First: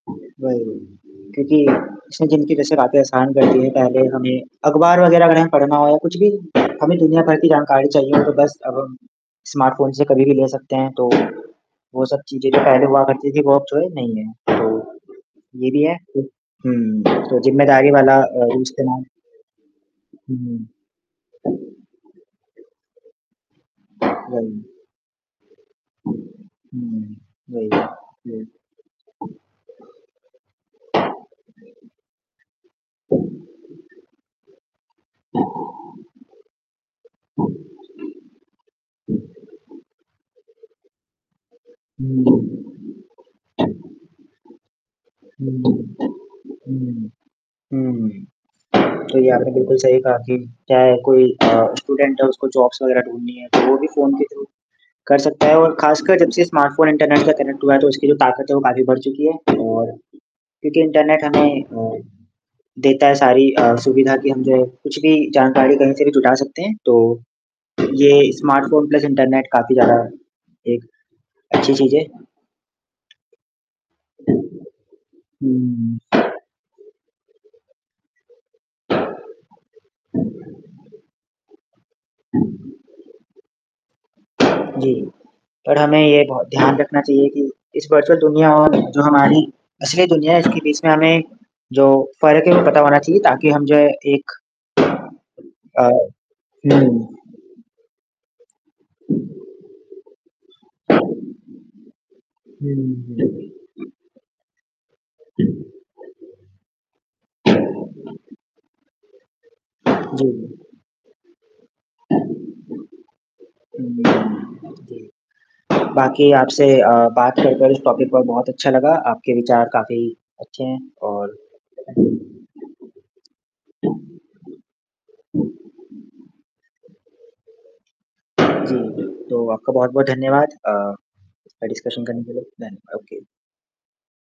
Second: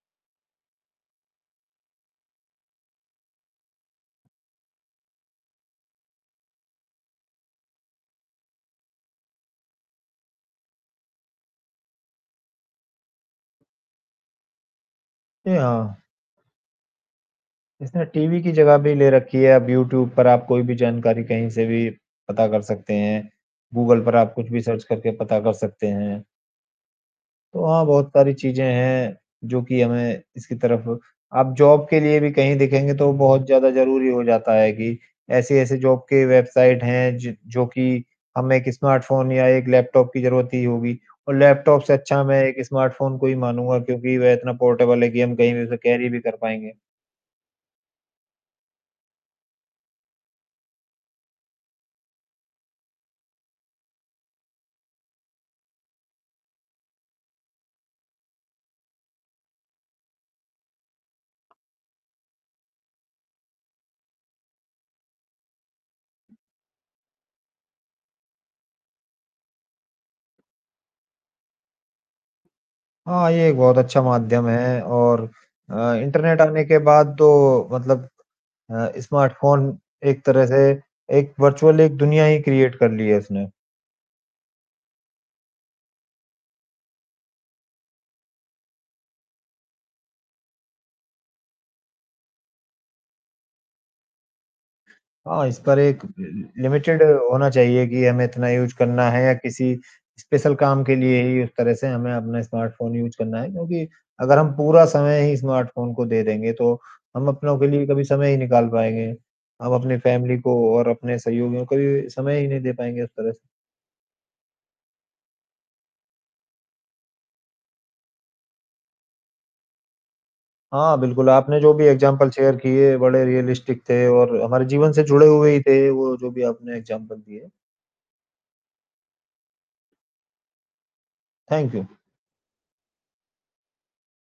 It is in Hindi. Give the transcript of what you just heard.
वही, क्योंकि इसनें जिनकी जैसे रातें आसान कर दी है, पहले हमें अखबार वगैरह अगर हमें पढ़ना हो, कुछ भी हमें दुनिया भर की जानकारी चाहिए हो, तो बस अब हम स्मार्टफ़ोन से कभी भी ले सकते हैं। तो, वो सब चीज़ें जो पहले हुआ करती थी, वो अब थोड़ी नहीं है, तो, ए ये अ भी है, उ हुँ, तो ज़िम्मेदारी इसने वाला टीवी अ, की जो जगह भी इस्तेमाल ले रखी है, अब यूट्यूब पर हुँ, आप कोई भी जानकारी कहीं से हुँ। भी पता कर सकते हैं। गूगल पर आप कुछ वही। भी सर्च करके पता कर सकते हैं। हुँ, तो वही, हाँ, बहुत पारी वही। चीज़ें हैं, जो कि हमें इसकी तरफ आप जॉब के लिए भी कहीं देखेंगे तो बहुत ज़्यादा ज़रूरी हो जाता है कि, ऐसी-ऐसी जॉब के वेबसाइट हैं ज जो कि हमें एक स्मार्टफ़ोन या एक लैपटॉप की ज़रूरत ही होगी। और लैपटॉप से अच्छा हुँ। मैं एक स्मार्टफ़ोन को ही मानूँगा क्योंकि वह इतना पोर्टेबल है कि हम कहीं हुँ, भी उसे कैरी भी कर पाएँगे। हुँ। हुँ, तो ये आपने बिल्कुल सही कहा कि चाहे कोई अ, स्टूडेंट है उसको जॉब्स वगैरह ढूँढनी है, तो वो भी फ़ोन के थ्रू कर सकता है और खासकर जब से स्मार्टफ़ोन इंटरनेट से कनेक्ट हुआ है तो उसकी जो ताकत है वो काफ़ी बढ़ चुकी है। और क्योंकि इंटरनेट हमें अ, देता है सारी अ, सुविधा कि हम जो है कुछ भी जानकारी कहीं से भी जुटा सकते हैं, तो ये स्मार्टफ़ोन प्लस इंटरनेट काफ़ी ज़्यादा एक अच्छी चीज़ है। हाँ, ये एक बहुत अच्छा हुँ, माध्यम है और अ, हुँ, हुँ। इंटरनेट आने के बाद तो मतलब अ, स्मार्टफ़ोन एक तरह से एक वर्चुअल एक दुनिया ही क्रिएट कर ली है इसने। जी। पर हमें ये बहो ध्यान रखना चाहिए कि इस वर्चुअल दुनिया और जो हमारी असली दुनिया है इसके बीच में हमें जो फ़र्क है, वो पता होना चाहिए ताकि हम जो है एक हाँ, इस पर अ, एक लि लिमिटेड हुँ। होना चाहिए कि हमें इतना यूज़ करना है या किसी स्पेशल काम के लिए ही उस तरह से हमें अपना हुँ, स्मार्टफ़ोन यूज़ करना है, हुँ। क्योंकि अगर हम पूरा समय ही स्मार्टफ़ोन को दे देंगे, तो हम अपनों के लिए कभी समय ही निकाल पाएँगे। हम अपनी जी, फैमिली को जी। और अपने सहयोगियों को कभी-भी समय ही नहीं दे पाएँगे उस तरह। हुँ, जी। बाकी आपसे अ, बात कर, कर इस टॉपिक पर बहुत अच्छा लगा। आपके विचार काफ़ी अच्छे हैं हाँ, बिल्कुल और आपने जो भी एग्ज़ाम्पल शेयर किए, बड़े रियलिस्टिक थे और हमारे जीवन से जुड़े हुए ही थे वो जो भी आपने एग्ज़ाम्पल दिए। जी, तो आपका बहुत-बहुत धन्यवाद अ, इसका थैंक यू। डिस्कशन करने के लिए धन्यवा ओके।